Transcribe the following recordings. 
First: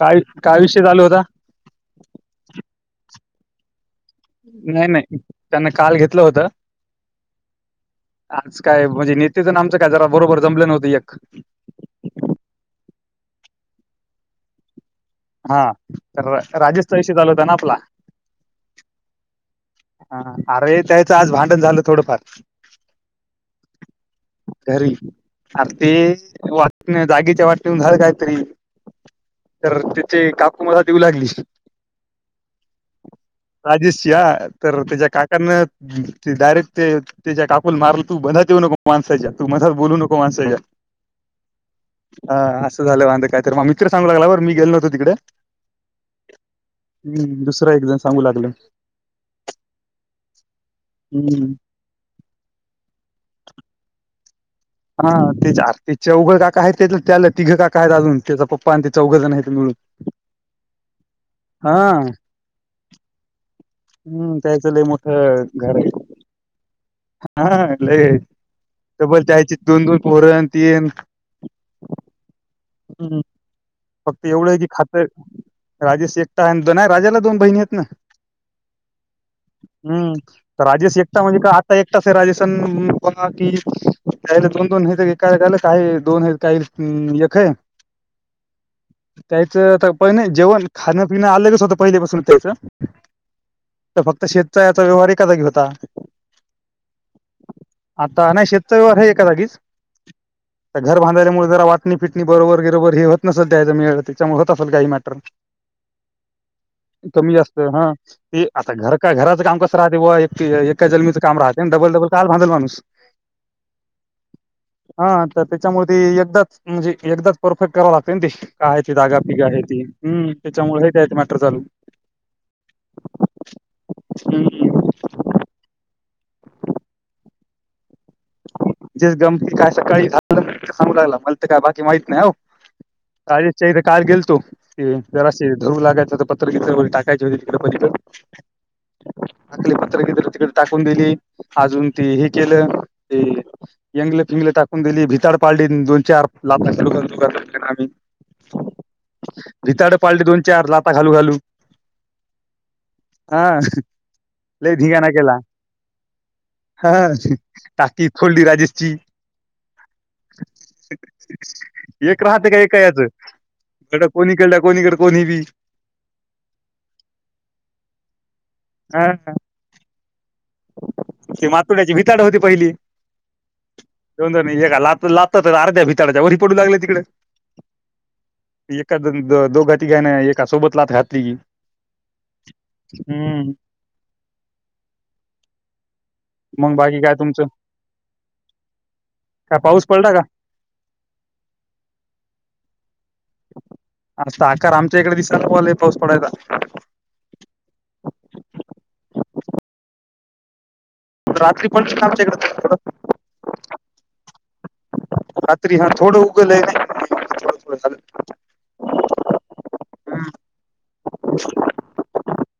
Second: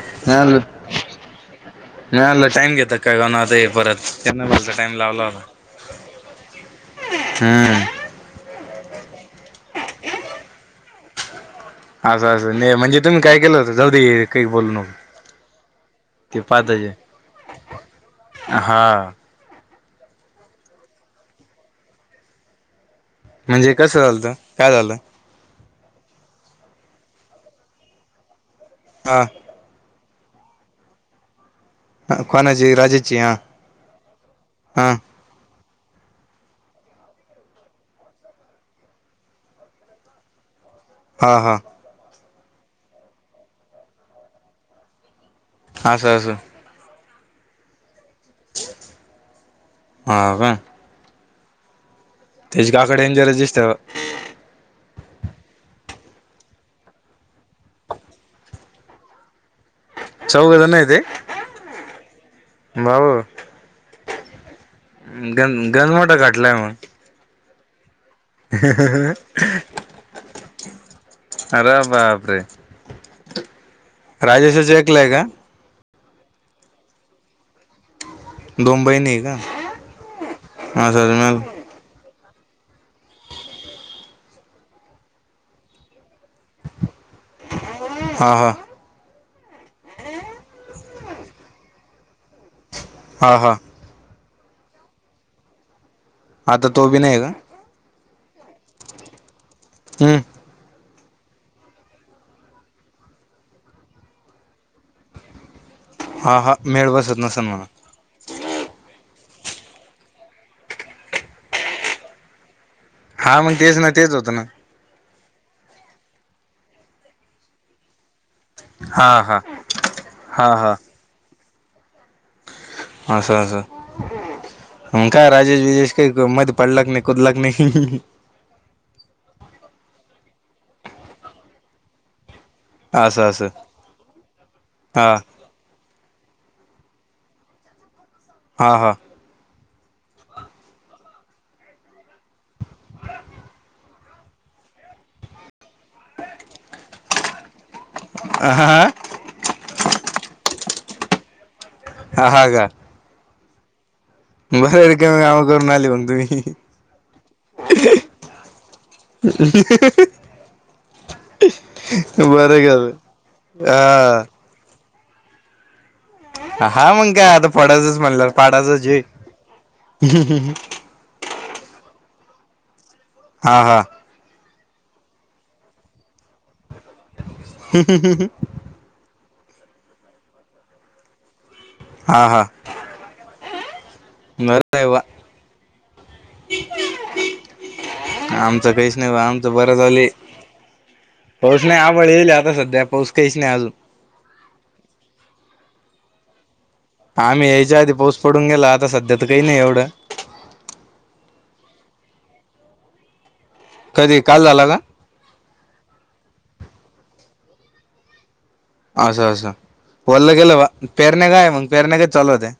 काय नाहीलं काय विषय चालू होता नाहीलं टाईम घेतात काय काण आता परत. त्यांना बोलता नाही टाइम नाही लावला होता त्यांन काल घेतलं होत. हम्म आज काय म्हणजे नेतेच ना आमचं काय जरा बरोबर जमलं नव्हत एक. असं असं नाही म्हणजे तुम्ही काय केलं होत जाऊ काही बोल नक. हा तर राजेशचा विषय चालू होता ना आपला. हा ह अरे त्याचं आज भांडण झालं थोडंफार. म्हणजे कसं झालतं काय घरी झालं आर ते वा जागेच्या वाटवर झालं काहीतरी हा तर त्याचे काकू मला देऊ लागली. ह कोनाची राजेश ची हा, तरर हा तझ्या काकान, डायरेक्ट ते त्याच्या काकूला मारलं तू बधात येऊ नको माणसायच्या तू मधत बोलू नको माणसायच्या. हा हा. हा असं झालं वांद काय तर मा मित्र सांगू लागला बर मी गेलो नव्हो तिकडे. असस अससं. हम् दुसरा एकजण सांगू लागलं. हा का. हम्म. तेजे काका डेंजरच दिसत्या बा. हा ते ते चौघ काका आहेत त्या त्याला तिघं काका आहेत अजून त्याचा पप्पा आणि ते चौघजण आहेत मिळून. चौघज हाय ते हा भाऊ. हम्म त्याचं लय मोठं गन गनमोठा खटलाय मग. हा हा. लगे तबल त्यायची दोन दोन पोरण तीन [inaudible] [inaudible] अरे बापरे हम्म फक्त एवढं की राजेशच खात एकला आहे का राजेश एकटा आहे दो राजाला दोन बहिणी आहेत ना [inaudible] दोन बहिणी आहे का हम्म तर राजेश एकटा असं म्हणजे का आता एकटाचं - तर राजस्थान पहा की त्याला दोन दोन आहेत एका काय दोन काय हम्म एक हाय. हा हा त्यायचं आता पहिना जेवण खाण्या पिणं अलगच होतं पहिलेपासून त्याचं हा हा तर फक्त शेतचा याचा व्यवहारकी कदा घीत होता. आता तो बी नाही का? आता नाय शेतचा व्यवहार आहे एका जागीच हम्म आता घर बांधायल्यामुळे जरा वाटणी फिटणी बरोबर गिरोबर हे होत नसल त्याज्यामध्ये त्याच्यामुळ होत असेल काही मॅटर हा हा मेळ बसत कमी नसेल जास्त म्हणा हा ते आता घर का घरात काम कसं राहते बुआ एक एका ज्मीचं काम राहतय ना डबल डबल काआळा बांधल माणूस हा मग तेच ना तेच होतं ना हा तर त्याच्यामुळे एकदाच म्हणजे एकदाच परफेक्ट कराव लागतय ते का आहे ती हा जागा हा पिगा आहे ती हम्म हा हा त्याच्यामुळ आहे कायतरी त मॅटर चालू असं असं हम्म म काय राजेश बिजेश काय मधी पडला की नाही कुदला का नाई ह हं हं जे जमती काय सकाळी झालं सांगू रायला मला तर काय बाकी माहित नाय हो. असं असं राजेश च्या इथं काल गेलतो तिध हा जरा धुवू लागायच होतं प त्र टाकायची होते तिकड पलीकड हा हा टाकळे पत्र बित्र तिकड टाकून दिली अजून ती हे केलं ते यंगल फिंगले टाकून दिली भिताड पाडली दोन चार ला [unintelligible] [unintelligible] भिताड पाडली दोन चार लाता घालू घालू हा हा का? हा लय बरं धिंगाणा रिकामी केला. काम करून आली मग तुम्ही हा टाकी चं खोंडी राजेची एक राहते का एक याचं [unintelligible] कोणी केल कोणी करत कोणी बी हा मंग काय आता फोडाचच म्हणल्यावर पाडायचचये ही मातुड्याची भिताड होती पहिली. हा हा नाही ऐका लात लातात अर्ध्या भिताडाच्या वरी पडू लागल्या तिकड एखाद दो दोघा तीघान एका सोबत लात घातली की हा हा हम्म. [unintelligible] मग बाकी काय तुमचं आमचं काहीच ना बा आमचं काय बर पाऊस झालेय. पडला का पाऊस नाय आबळ येयलय आता सध्या पाऊस काहीच नाही अजून आता आकार आमच्या इकड दिसाले बुआ लय पाऊस पडायला. आम्ही यायच्या आधी पाऊस पडून गेला आता सध्या तर काही नाही एवढं. रात्री पड आमच्याकडं थोड थोड कधी काल झाला का? रात्री हा थोडं उगं लय नाही थोडं थोडं झालं असं असं हम्म वल्ल केलं बां पेरण्या काय मग पेरण्या कधी चालू होत्या.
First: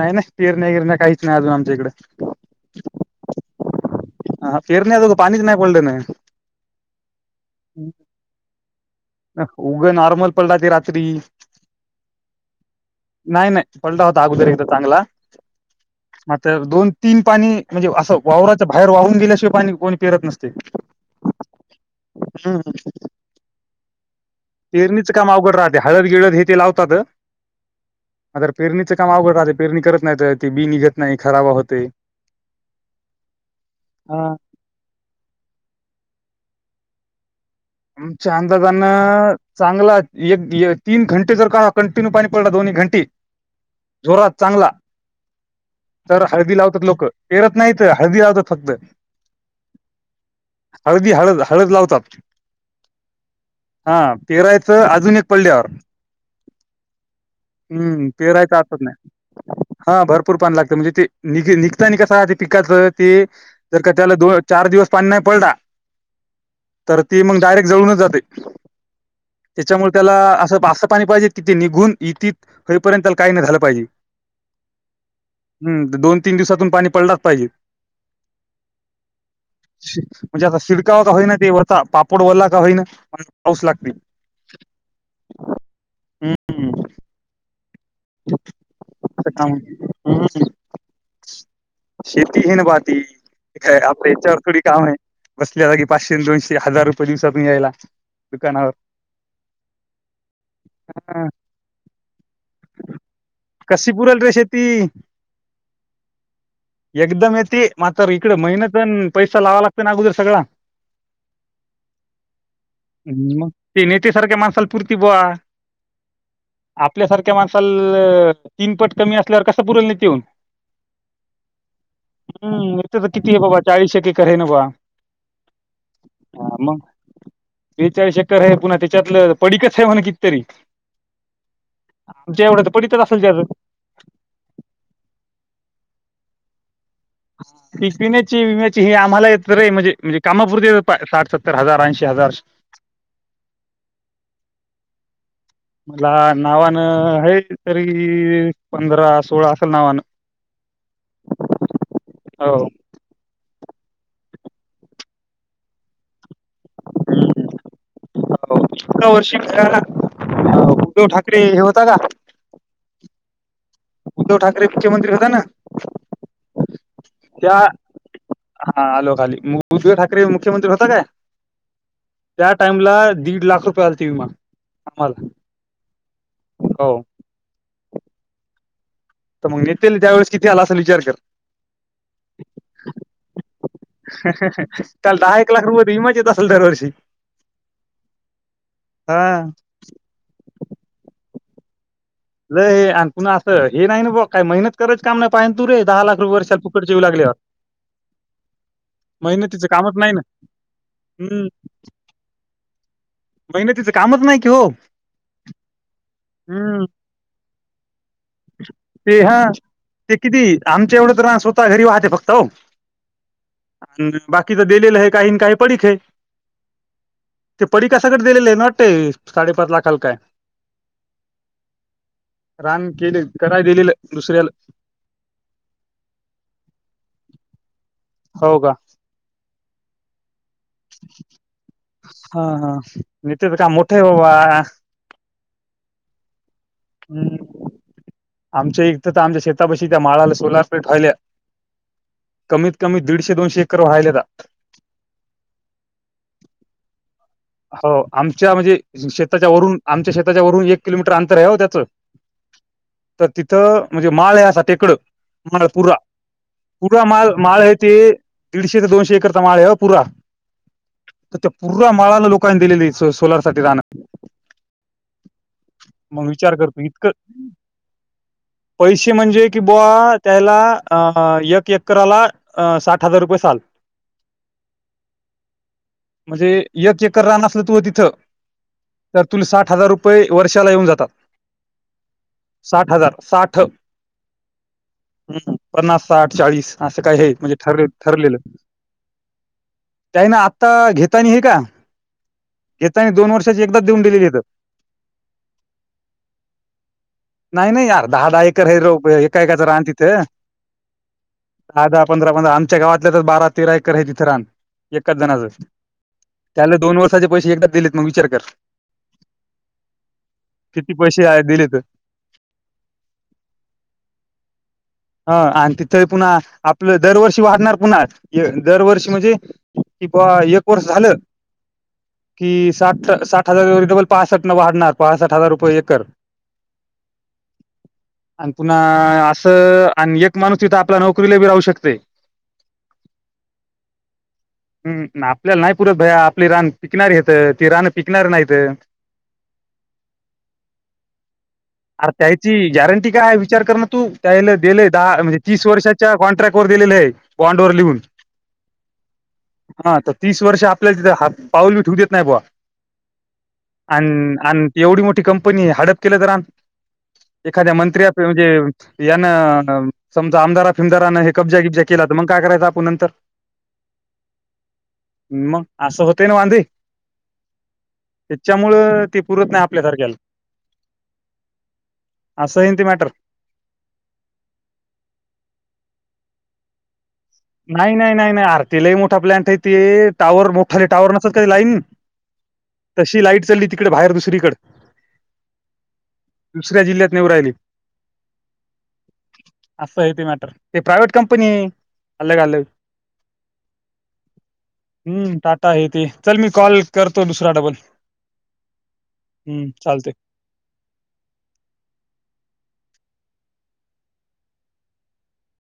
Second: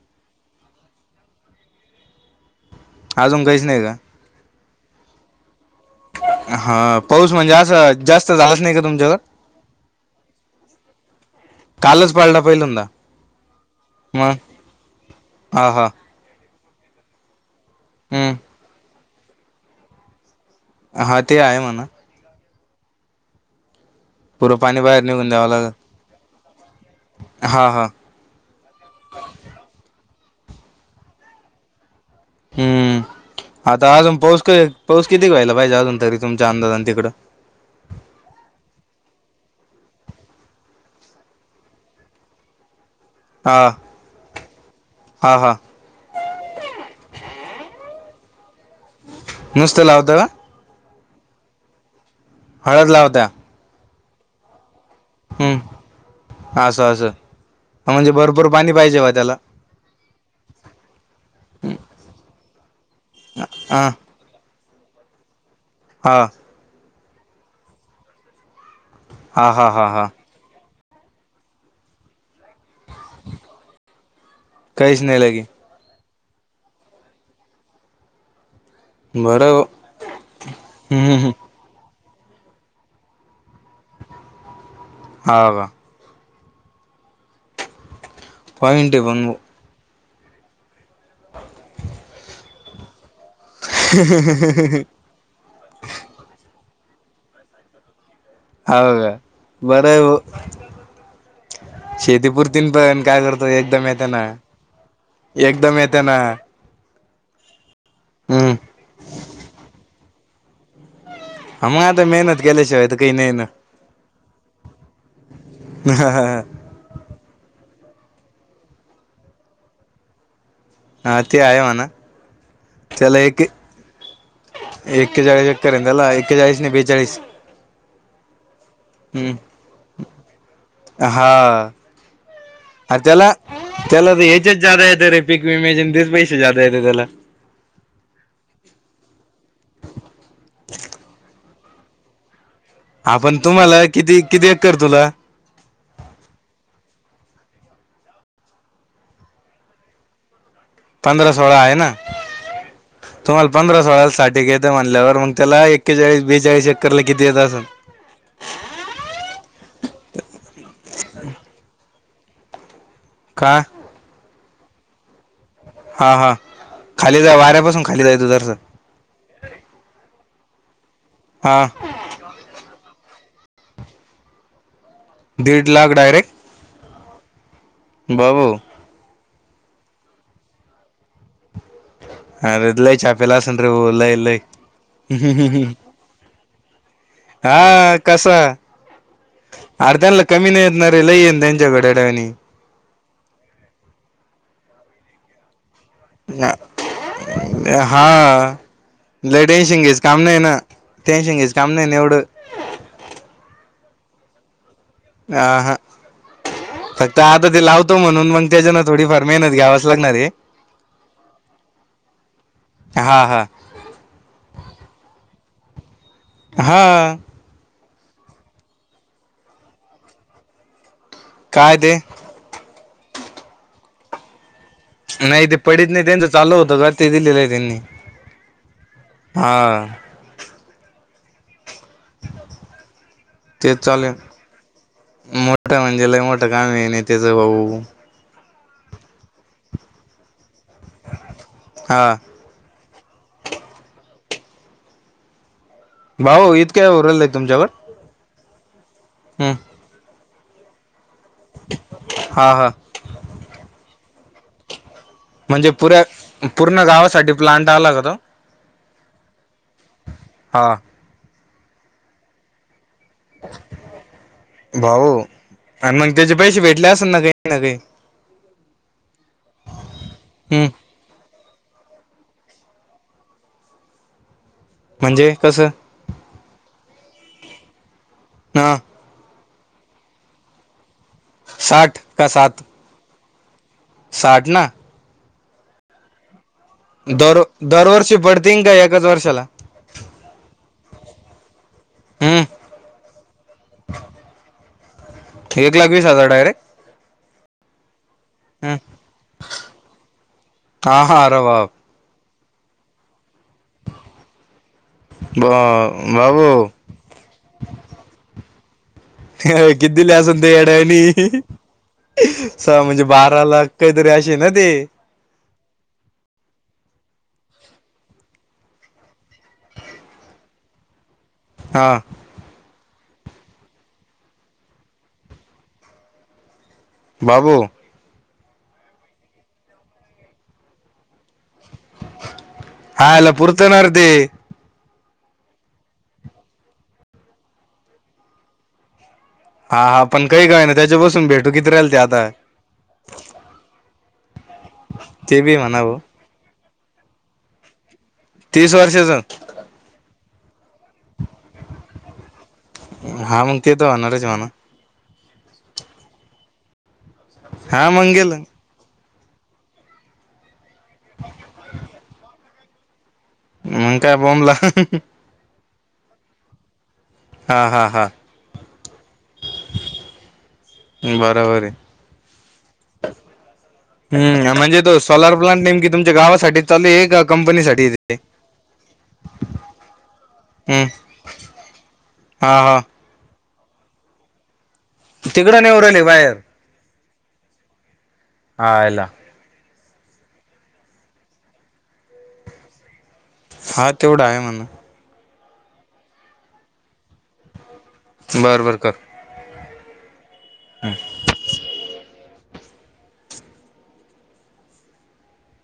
नाय नाय पेरण्या बिरण्या काहीच नाही अजून आमच्या इकड अजून काहीच नाही का? अहा पेरण्या तो पाणी चं नाही बोलड ना हा पाऊस म्हणजे असं जास्त झालाच नाही क अ उगं नॉर्मल पडला ते रात्री कालच पडला पहिल्यांदा नाय नाय पडला होता मग अगोदर एकदा चांगला हा हा तर दोन तीन पाणी म्हणजे असं हम्म वावराच्या बाहेर वाहून गेल्याशिवाय पाणी कोणी पेरत नसते हा ते आहे म्हणा हम् ह पुरं पाणी बाहेर पेरणीचं काम निघून द्यावं अवघड लागल राहते हळद गिळत हे ते लावतात हा हा पेरणीच काम अवघड रा पेरणी करत नाही ते बी निघत नाही खराबा होते हम्म आता अजून हा पाऊस पाऊस कितीक व्हाला पाहिजे अजून तरी तुमच्या अंदाजां तिकडं आमच्या अंदाजान चांगला एक तीन घंटे जर का कंटिन्यू पाणी पडला दोन्ही घंटी हा जोरात चांगला हा हा तर हळदी लावतात लोक परत नाहीत हळदी लावतात फक्त नुसतं लावता का हळदी हळद हळद लावतात हळद ला होत्या हा पेरायचं अजून एक पल्ड्यावर अस म्हणजे भरपूर पाणी नाही पाहिजे वा त्याला हा भरपूर पान लागत म्हणजे ते निघ निघता नििकसा ते पिकाच ते जर हा का त्याला दोन चार दिवस पाणी नाही पलड हा तर ती मग डायरेक्ट जळूनच जाते हा हा हा त्याच्यामुळे हा त्याला असं अस पाणी पाहिजेत कि ते निघून इथ रीपर्यंत काही नाही झालं पाहिजे् काहीच नाही लगे दोन तीन दिवसातून पाणी पडलाच पाहिजे बरं हो म्हणजे आता शिडकावता हम्म होई हम्म ना ते वरता पाप पोड वला का होईना पाऊस लागते हो का हम्म पॉईंट बघ ह् शेतीही न पाती य आपल्या याच्यावर थोडी काम आहे बसल्या जागी पाचशे दोनशे ते हजार रुपये दिवसात नाही यायला दुकानावर ह का बरं हा, शेतीपुरती पण काय करतो एकदम कशी पुरेल येेतना रे शेती एकदम येतना एकदम येते मात्र इकड महिनतण पैसा लावा लागतो ना अगोदर सगळा हा मग आता मेहनत केल्याशिवाय तर काही नाही ह् ना मग ते नेत सारख्या माणसाला पुरती बवा आपल्यासारख्या माणसाल तीन पट कमी असल्यावर कस पुरल नाही येऊन हा ते आहे म ना हम् इथे तर किती आहे बाबा चाळीसशक्के के ना बा एक्ेचाळीस चक्करला एेचाळीस बेचाळीस ब्रेचाळीस एटर आहे पुन्हा हम्म त्याच्यातलं पडीकच आहे म्हण कितरी ह त्याला त्याला तर या्याच्याच जादा येत रे पिक विमेजन तेीस पैसे जादा येत त्याला पी पिण्याची विम्याची हे आम्हाला येत रे म्हणजे म्हणजे कामापुरती येत साठ सत्तर हजार ऐंशी हजार अ कर्दला मला नावानं आहे तरी पंधरा सोळा असेल नावानं पंधरा सोळा आहे ना हो तुम्हाला पंधरा सोळा साठी घेतं म्हनल्यावर मग त्याला एकेच वेळीस बि जाय चक्कर लागते तर इतका वर्षीला उद्धव ठाकरे हे होता का का उद्धव ठाकरे मुख्यमंत्री होता ना हा हा खाली जा त्या वाऱ्यापासून खाली जायचं जरासं हा आलो खाली उद्धव ठाकरे मुख्यमंत्री होता काय? हा त्या टाइमला दीड लाख रुपये झालते विमा आम्हाला दीड लाख डायरेक्ट हो बाबो त मग नेत्याला त्यावेळेस किती आला असल विचार कर अरे लय छापेला असेल रे भाऊ लय लय हहह त्याला दहा एक लाख रुपये विमाच येत अस दरवर्षी हा कसा हा अर्ध्यांला कमी नाही येतणारे लई येन त्यांच्याकड लय आण पुुन असं हे नाही ना बॉ काय मेहनत कररायच काम नाही पाय तू रे दहा लाख रुपयाे फुकटचे येऊ लागले हा लय मेहनतीचं टेन्शन कामच घ्यायचं नाही ना काम टेन्शन हम् घ्यायचं काम नाही ना एवढं मेहनतीचं कामच नाही की हो ह हा हम्म फक्त आता ते लावतो म्हणून मग त्याच्यानं ते थोडीफार हा मेहनत घ्यावाच लागणार ते आहे किती आमच्या एवढं तर ना स्वतः घरी वाहते फक्त हो हा हा आणि बाकी तर दिलेलं आहे काही काही पडीक आहे हा पडीक का सगड दिलेले आहे ना वाटते साडेपाच लाखाल काय काय ते काम केले कराय दिले दुसऱ्याला नाही ते पडत नाही त्यांच चालू होत का ते दिलेलं आहे त्यांनी हो का हा हा हा नित्या च् काम तेच मोठ ये चालेल बाबा मोठं म्हणजे लय मोठं काम आहे नित्याच हम्म भाऊ आमच्या एक तर तर आमच्या शेतापाशी त्या माळाला सोलार हा कमीत कमी दीडशे दोनशे एकर व्हायल्याता भाऊ इतक्या होऊ राहिल्या हो आमच्या म्हणजे शेताच्या हम्म वरून आमच्या शेताच्या वरून एक किलोमीटर अंतर आहे हो त्याच हा हा तर तिथं म्हणजे माळ य अस टेकड माळ म्हणजे पुरा, पुऱ्या पूर्ण पुरा माळ गावासाठी माळ प्लांट आहे ते आला का तो दीडशे ते दोनशे एकरचा माळ आहे व पुरा हा तर त्या पुूर्रा माळाला लोकांनी दिलेली सोलार साठी राहणं भाऊ आणि मग त्याचे विचार पैसे करतो भेटले असेल इतकं ना काही ना काही पैसे म्हणजे की बुवा त्याला हम्म अ य एकराला साठ हजार रुपये साल. म्हणजे कसं म्हणजे एक एकर रान असल तू तिथं हा तर तुला साठ हजार रुपये वर्षाला येऊन जातात. साठ का साात साठ हजार साठ साठ ना हम्म पन्नास साठ चाळीस असं काय हे दर म्हणजे ठर दरवर्षी ठरलेलं पडतीन का एकाच वर्षाला त्याही ना आता घेत हे का हम्म येतानी दोन वर्षाची एकदा देऊन दिलेली येत एकलाख वीस हजार डायरेक्ट नाही नाही यार दहा दहा एकर हम्म ह एका एकाचं रान तिथ हा हा अरे बाप दहा दहा पंधरा ण आमच्या गावातल्या च् च बारा तेरा एकर आहे त इथं रान एकाच जणच बाबू त्या दोन वर्षांचे पैसे एकदा दिलेत मग विचार कर. हह हा किती दिल असल त्या किती पैसे येदयामी. आहे दिलेत स म्हणजे बारा लाख काहीतरी अशीे ना ते ह आणि तिथे पुन्हा आपलं दरवर्षी वाटणार पुन्हा दरवर्षी म्हणजे कि बा एक वर्ष झालं हा कि साठ साठ हजार जवल पासष्ट न वाढणार पासष्ट हजार रुपये एकर बाबू आणि पुन्हा असं आणि एक माणूस तिथं आपल्या नोकरीला बी राहू शकतो हाला पुरत नाार ते हम् आपल्याला नाही पुरत भया आपली रान पिकणार घेत ती रान पिकणार नाहीत हा हा पण काही काय ना त्याच्यापासून भेटू किती राहिल ते अर आता त्याची गॅरंटी काय विचार करणं तू त्याला दिले दहा म्हणजे ते बी तीस म्हणा भाऊ वर्षाच्या कॉन्ट्रॅक्ट वर दिलेले आहे बॉनड ववर लिहून तीस वर्षाच हा तर तीस वर्ष आपल्याला तिथं ह पाऊल ब ठेव देत नाही बवा हा मग ते तर होणारच आणि म्हणा आणि एवढी मोठी कंनी हडप के एखा्या हा मग मणज गेलं समज आमारा फिमदाराने हे क्जा किबज्या केला तर मग काय करायचं आपण नंतर मं काय बमला मग असं होतय ना वांधे हा हा हा त्याच्यामुळं ती पुरत नाही आपल्यासारख्याला बरोबर आहे अस सं हती मॅटर हम् म्हणजे तो सोलार प्लांट नेमकीि तुमच्या गावासाठी चालू आहे कंपनीसाठी नाही ते नाही नाही नाही आरतीलाही मोठा प्लॅंट य ते टावर हम्म मोठाले टावर नसत काही लाईन हा हा तशी लाईट चालली तिकडे बाहेर दुसरीकडे तिकडं नाही उरहिली बाहेर दुसऱ्या जिल्ह्यात राहिली आयला असं आहे ते मॅटर. ते प्रायव्हेट कंपनी आहे अलग अलग. हा तेवढा आहे म्हण. हम् टाटा आहे ते चल मी कॉल करतो दुसराडबल. बरं बर करून.